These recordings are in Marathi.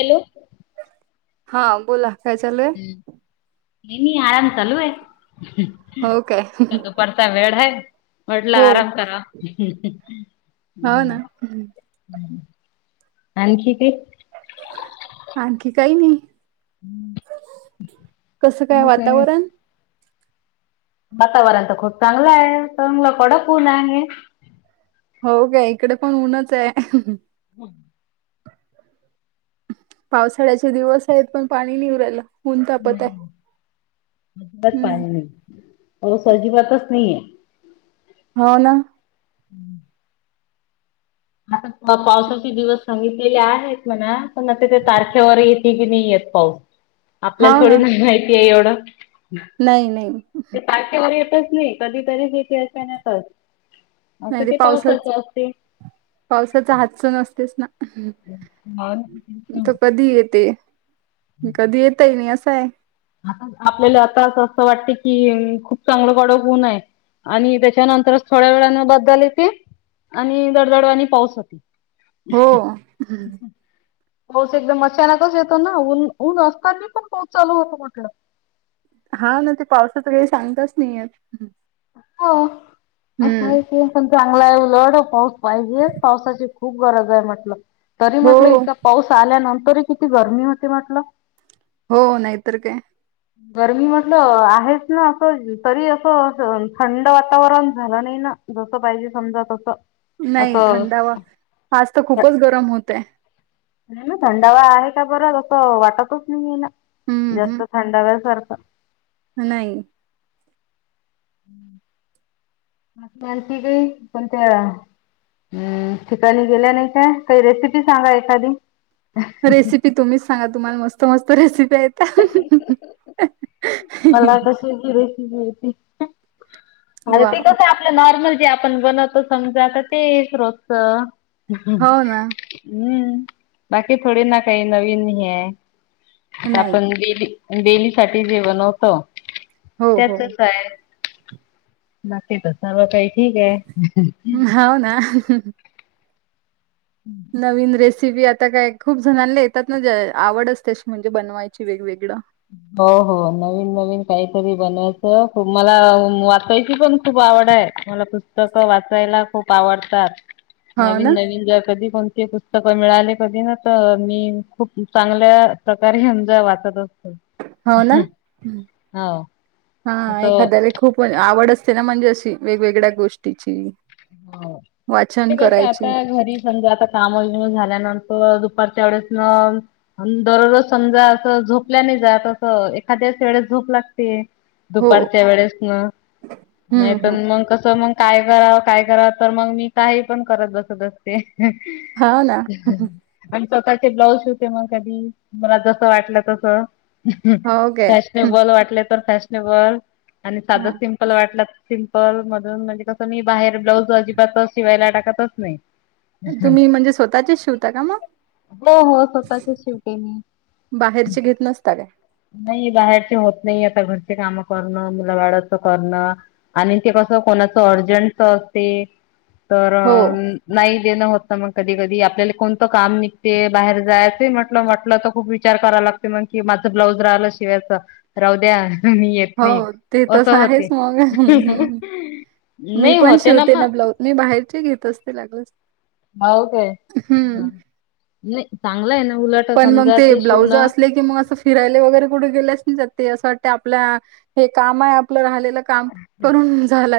हॅलो? हा बोला, काय चालय? काय नी आराम चालू आहे हो काय दुपारचा वेळ हाय. म्हटलं हो आराम करावं हो ना आणखी काय आणखी काही नाही कसं काय वातावरण वातावरण तर खूप चांगलं आहे चांगलं कडक ऊन आहे. हो का इकडे पण ऊनच आहे. हो पावसाळ्याचे दिवस आहेत पण पाणी नाय येऊन राहायला नाही, अजिबात हम्म पाणी नाही, पाऊस अजिबातच नाहीय हो ना हम्म आता पावसाचे दिवस सांगितलेले आहेत म्हणा पण आता ते तारखेवर येत [unintelligible] आपल्याला हाव थोडी ना माहिती आहे एवढ नाही नाही ते तारखेवर येतचं नाही कधी तरीच येते अ असं ते पावसाच असते. पावसाचा हातच नसतेच ना ह तो कधी [unintelligible] येते कधी येतय नाही असाय आता आपल्याला आता असं आसं वाटते की खूप चांगलं कडक ऊन हाय. आणि त्याच्यानंतरच थोड्या वेळानं बादल येती आणि दडदडवानी पाऊस होती. हो हम्म पाऊस एकदम अचानकच येतो ना ऊन ऊन असताना पण पाऊस चालू होत म्हटलं हा ना ते पावसाच काही सांगताच नाही येत. हो असं हम्म आहे ते पण चांगलं आहे उलड पाऊस पाहिजे पावसाची खूप गरज आहे म्हटलं, तरी हो म्हटलं इतका पाऊस आल्यानं तरी किती गरमी होते म्हटलं हो.. नाहीतर काय. गरमी म्हटलं आहेच ना आसं तरी असं थंड वातावरण झालं नइ ना? जसं पाहिजे समजा तसं. नाही असं थंडावा. आज त खूपच गरम होतंय. नाही म. थंडावा आहे का बरं तसं वाटतच नाइए ना. जास्त थंडाव्यासार ह नाई. [unintelligible] हम्म.. ठिकाणी गेल्या नाइ का? काही रेसिपी सांगा एखादी. रेसिपी तुम्हीच सांगा तुम्हाला मस्त मस्त रेसिप्या येता. मला कशाची रेसिपी येती? ते वाह! कसं ए आपलं नॉर्मल जे आपण बनवतो समजा आता तेच रोजचं. हो ना. हम्. बाकी थोडी ना काही नवीन हे. आता नाही. आपण गेली डेली साठी जेवण होतं. हो, हो. त्याचंच आए. बाकी त सर्व काही ठीक ए. हाव ना. नवीन रेस पी बी आता काय खूप जणांला येतात ना जे आवड असतेच म्हणजे बनवायची वेगवेगळं. हो हो. नवीन नवीन काहीतरी बनवायचं. मला वाचायची ची पण खूप आ आवड आए. मला पुस्तकं वाचायला खूप आवडतात. हो ना, नवीन नवीन जे कधी पण ते पुस्तकं मिळाले कधी ना तर मी खूप चांगल्या प्रकारे जा वाचत अस हो ना? हो हा.. असं एखाद्याले खूप आवड अस ते ना मणजे अशी वेगवेगळ्या गोष्टीची हो. वाचन ते कसये करायची. आता घरी समजा आता कामं बिमं झाल्यानं तर दुपारच्या वेळेस न अन् दररोज समजा असं झोपल्या नाइ जात असं एखाद्या त्याच वेळेस झोप लागतिये. हो. दुपारच्या वेळेस न नाही हं, पण हं. म कसं म काय करावं काय करावं तर मंग मी काही पण करत बसत असते. हो ना. स्वतःचे ब्लाउज शिवते मग कधी मला जसं वाटलं तसं. हो काय. हं, फॅशनेबल वाटलेत फॅशनेबल आणि साधं हां. सिंपल वाटला त सिंपल मधून म्हणजे कसं नि बाहेर ब्लाऊज अजिबातच शिवायला टाकतच नाई. तुम्ही म्हणजे स्वतःचेच शिवता का मग? हो हो. स्वतःचे शिवते मी. बाहेरचे घेत नसता काय? नाही बाहेर ते होत नाई आता. घरचे काम करणं मुला बाळांचं करणं आणि ते कसं कोणाचं अर्जंट स ते तर हो नाही देणं होत पण मग कधी कधी आपल्याला कोणतं काम निघते बाहेर जायचे म्हटलं म्हटलं तर खूप विचार करा लागते मग कि माझं ब्लाउज रालं शिवायचं, राहू द्या. वहिणी येत नई. हो ते असं तसं आहेच होते. मग हम्म. मी पण होते शिवते ना मग ब्लाऊज. मी बाहेरचे घेत असते लागच हाओ काय? ह. नई चांगलं ए ना. उलट पण मंग समजा ते ब्लाउजं शिवणं असले कि म असं फिरायले वगरे कुठे गेलेत? जगतिये, असं वाटतंय आपल्या.. हे काम आए आपलं ऱ्हालेत.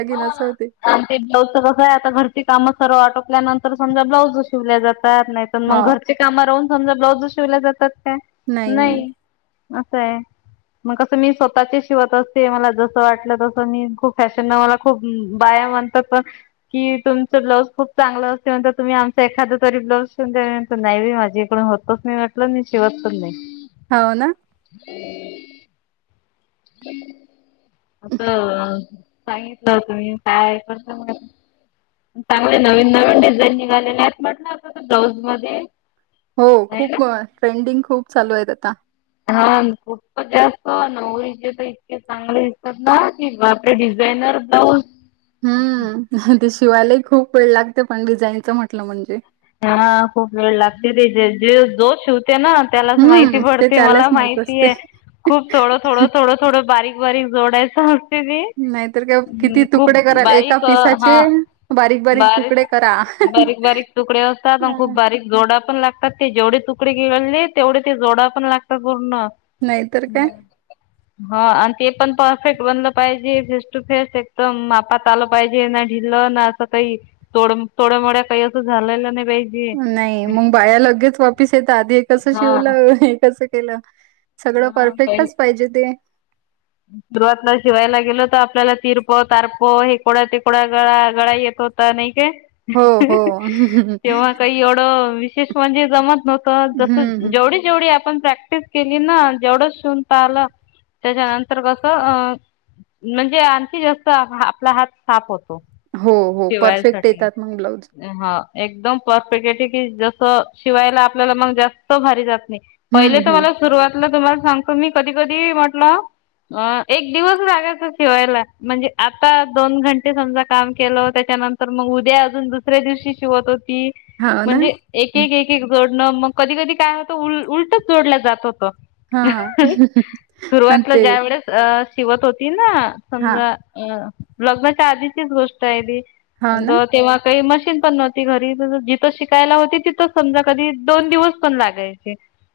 हो होते आणि तेंच कसं ए आता घरची कामं सर्व आटोप ल्यानंतर समजा ब्लाऊजं शिवल्या जातात, नाहीत हा मग घरचे काम राहून समजा ब्लाउजं शिवल्या जातात. काय? नाही नाही न्हाई. असए. म कसं मी स्वतः चे शिवत असते मला जस वाटलं तसं. आणि खूप फॅशन ना मला खूप बाया म्हणतात पण की तुमचं ब्लाऊज खूप चांगल अस समजा तुम्ही आमचं एखादं तरी ब्लाऊज शिवून द्या. नाही बाई माझी कडून होतच नाही म्हटलं मि शिवत पण नाई. हो ना आपल सांगितल होत मी काय करतो म चांगले नवीन नवीन डिझाईन निघालेले आहेत म्हटल तस ब्लाउज मध्ये हो नाही ना खूप ट्रेंडिंग खूप चालू आहेत आता हा खूपप जास्त नवरिचे तर इतके चांगले दिसतात ना कि बापरे ट्रेनर ब्लाऊज हम्म् ते शिवायलाही खूप वेळ लागतो पण डिझाईनच म्हटल म्हणजे हा खूप वेळ लागते ते जे जो शिव तेना त्यालाच माहिती हम्म ते पडते त्यालाच मला माहित असते माहितीय खूप थोड थोड थोड थोड बारीक बारीक जोडायच असते ते नाहीतर काय किती हम्म् खूप तुकडे कराल एका बारीक हा पिसाचे बारीक बारीक तुकडे करा. बारीक बारीक तकडे असतात अण खूप हा बारीक जोडा पण लागतात ते जेवढे तुकडे गिळले तेवढे ते जोडा पण लागतात पूर्ण नाही तर काय हा आणि ते पण परफेक्ट बनल पाहिजे फेस टू फेस एकदम मापात आल पाहिजे ना ढिल क ना आज सकाळी काही थोडम थोड्यामड्या काही अस झाल नाही पाहिजे. नाही मग बाया लगेच वापीस येत आधी हे कस शिवल हा. हे कस केल सगळ परफेक्टच पाहिजे ते हम् ध्रुवातला शिवायला गेलो तर आपल्याला तीरप तारप हेकोड्या तिकोड्या गळा गळा येत होता नाही काय हो हो तेव्हा काय ड म्हणे जत ज हम्म जेव जेव ण प्रॅक्टिस केली ना जेवढ शवून पाहिलं त्याच्यानंतर तर कसं म्हणजे आणखी जास्त आपला हात साफ होतो हो हो परफेक्ट शिवायसाठी येतात मग ब्लाऊज हा एकदम परफेक्ट आहे ठ की जस शिवायला आपल्याला मग जास्त भारी जात हम्म पहिले तर हम्म मला सुरुवातला तुम्हाला सांगतो मी कधी कधी म्हटलं अ एक दिवस रागायचा शिवायला म्हणजे आता दोन घंटे समजा काम केलं त्या उद्याजून दुऱ्या दिवशी शवत हो हो ना म्हणज एक ज न मग कधी कधी काय होतं उल उलटच जोडलं जात होतं हा अ सुरुवातला ते ज्या वेळेस शिवत होती ना हा समजा अ लग्नाच्या आधीचीच गोष्ट आहे हो ना त तेव्हा काही मस् पण नव्हती घरी जिथं शिकायला होती तिथ समजा कधी दोन दिवस पण लागायचे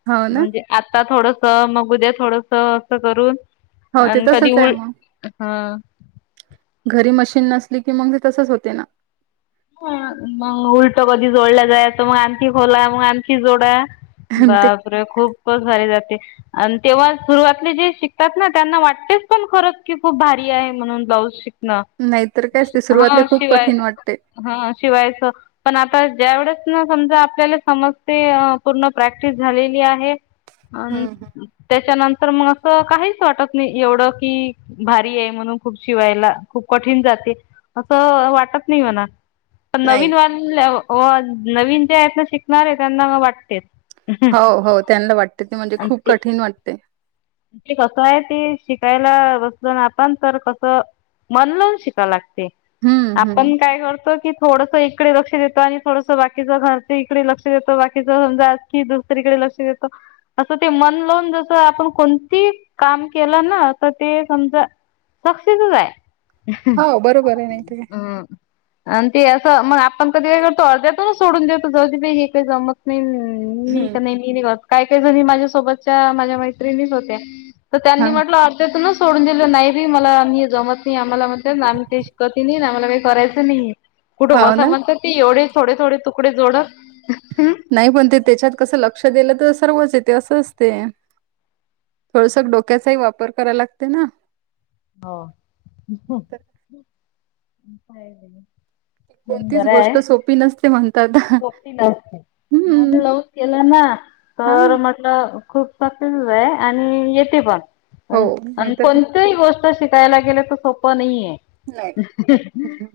हो ना म्हणजे आता थोडस मग उद्या थोडस असं करून हो ते आणि कधी तसंच उ आहे मग हा घरी मशीन नसली की मग ते तसच होते ना मग उलट कधी जोडल्या जाय तर मग आणखी खोला मग आणखी जोडा ते बापरे खूपच भारी जाते आणि तेव्हा सुरुवातले जे शिकतात ना त्यांना वाटतेच पण खरच की खूप भारी आहे म्हणून ब्लाऊज शिक नाहीतर कायच ते सुरुवातला हा खूप शिवाय कठीण वाटते. हा शिवायच पण तर ज्यावढच ना समजा आपल्याला समजते पूर्ण प्रॅक्टिस झालेली आहे अ हम्म हम्म त्याच्यानंतर तर मग असं काहीच वाटत नाही एवढं की भारी आहे म्हणून खूप शिवायला खूप कठीण जात असं वाटत नाही म्हणा पण नाही. नवीन वानल्या नवीन ज्या आहेत ना शिकणारे त्यांना वाटतेच हो हो त्यांना वाटते ते म्हणजे आणि खूप ते कठीण वाटते ते कसं आहे तेी शिकायला बसल ना आपण तर कसं मन लावून शिकाव लागते हम्म हम्म आपण काय करतो की थोडस इकडे लक्ष देत आणि थोडस बाकीचं घरचे इकडे लक्ष देतं बाकीच समजा की दुसरीकडे लक्ष देतं असं ते मनलोन जस आपण कोणती काम केलं ना तर ते समजा सक्सेसच आहे हो बरोबर आहे नाही तर काय. हम् आ ते अस मग आपण कधी काय करतो अर्ध्यातूनच सोडून देतो जी हे काही जमत नाही मी हम्म. का नाही मी निघत काय काय जणी माझ्यासोबतच्या माझ्या मैत्रिणीच होत्या तर हा त्यांनी म्हटलं अर्ध्यातून सोडून दिलं नाही रे मला आ्ही जमत नाही आम्हाला नाम ते क त नाही आम्हाला काही करायचं नाही कुठं हाव बसा ना म्हणत ते एवढेच थोडे थोडे तुकडे जोडत नाही पण ते त्याच्यात कस लक्ष दिलं तर सर्वच येते असं असते थोडस डोक्याचाही वापर करायला लागते ना हा नाहीतर काय कोणतीच गोष्ट सोपी नसते म्हणतात सोपी म हम्म लव केलं ना हा तर म्हटलं खूप आणि येते हो पण नाहीतर काय. कोणती गोष्ट श यला गेलं तर सोपं नाहीे नाही. काय.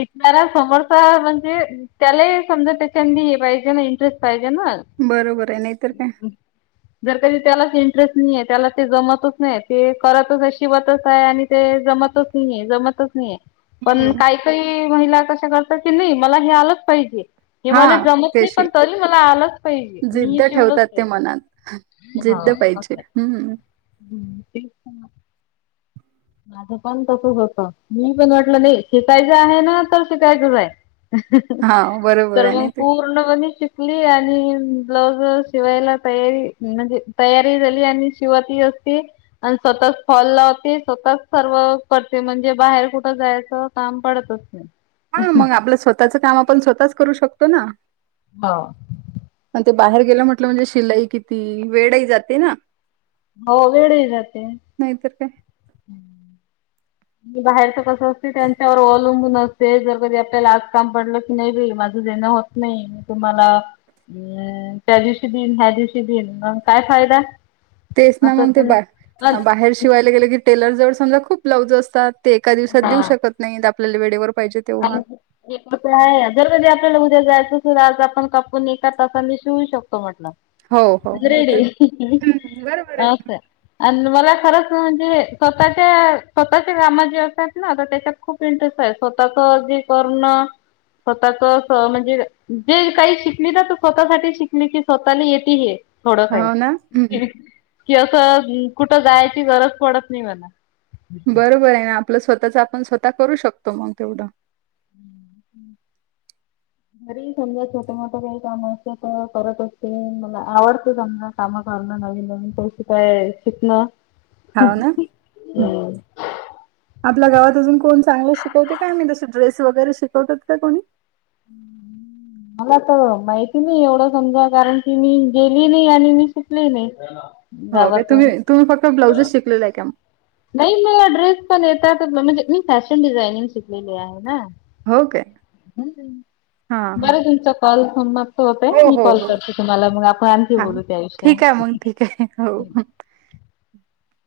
एकणारा समोरचा म्हणजे त्याला समजा त्याच्याी हे पाहिजे ना इंटरेस्ट पाहिज बरोबर आहे नाहीतर काय र कधी त्यालाच इंटरेस्ट नाही आहे त्याला ते जमतच नाही ते करतच शिबतच आहे आणि ते ज होतंच नाही जमतच नाहीेए. पण हम्म. काही काही महिला कशा करतात की नाही मला हे आलंच पाहिजे. हे हा मला जमत नाही त्याशी पण तरी मला आलंच पाहिजे मी जिद्द शिवलंच पाहिजे पाहिजे्. हम्म ते [unintelligible] माझं पण तसच होतं मी पण वाटलं नाही शिकायचं आहे ना तर शिकायचंच आहे. हां, बरोबर तर आहे मग नाही ते. पूर्ण म्हणे ली आणि ब्लाऊज शिवायला तयारी म्हणजे तयारी झाली आणि शिवाती [unintelligible] आणि स्वतःच फॉल लावते. स्वतः सर्व करते म्हणजे बाहेर कुठं जायचं काम पडतचं नाही. हा मग आपलं स्वतःच काम आपण स्वतःच करू शकतो ना हा पण ते बाहेर गेलं म्हटलं म्हणजे शिलाई किती वेळही जाते ना हो वेळही जाते. नाहीतर काय. हम्म [inaudible] बाहेरच कसं असते त्यांच्यावर अवलंबून असते जर कधी आपल्याला आज काम पडलं की नाही माझं देणं होत नाही तुम्हाला अ त्या दिवशी दिईन ह्या दिवशी देन मग काय फायदा तेच ना असं मग ते त्यांना बा बाहेर शिवायला गेले की टेलर जवळ समजा खूप बलाऊज असतात. ते एका दिवसात देऊ हा. शकत नाहीत आपल्याला वेळेवर पाहिजे तेव्हा. आहे जर कधी आपल्याला उद्या जायचं. धा आज आपण कापून एका तासाने शिवू शकतो म्हटलं हो, हो, नाहीतर अ्रेडी हं, बरोबर आहे. का अ [unintelligible] मला खरंच म्हणजे स्वतःच्या स्वतःच्या कामात जे असतात ना त्याच्यात खूप इंटरेस्ट आहे. पाख अज करना [unintelligible] स्वतःच म्हणजे जे काही शिकली ना स्वतःसाठी शिकली कि स्वतःला येत हे थोडं हो ना, हं, काही हं. कि असं कुठं जायची गरज पडत नाही मला बरोबर आहे ना आपलं स्वतःच आपण स्वतः करू शकतो मग तेवढं घरी समजा छोटं मोठं काही काम असतं. करत असते मला आवडते त्यांमना काम करणं नवीन नवीन पैसे काय शिकणं. हो ना, हम्. हं. आपल्या गावात अजून कोण चांगला शिकवते कायमही तसे ड्रेस वगैरे शिकवतात का कोणी. [inaudible] मला तर माहिती नाही एवढं समजा कारण की मी गेली नाही आणि मी शिकली नाही. हो का गावातून तुम्ही तुम्ही फक्त ब्लाउजेस शिकले आहे का? नाही म ड्रेस पण येतात म्हणजे मी फॅशन डिझायनिंग शिकलेली आहे ना? हो काय? हां, हां. बरं तुमचां कॉल समाप्त होत आहे हो मी हो कॉल हो करते तुम्हाला मग आपण आणखी हा बोलू त्या विषयावर ठीक आहे मग ठीक आहे हो. ह [inaudible] [inaudible]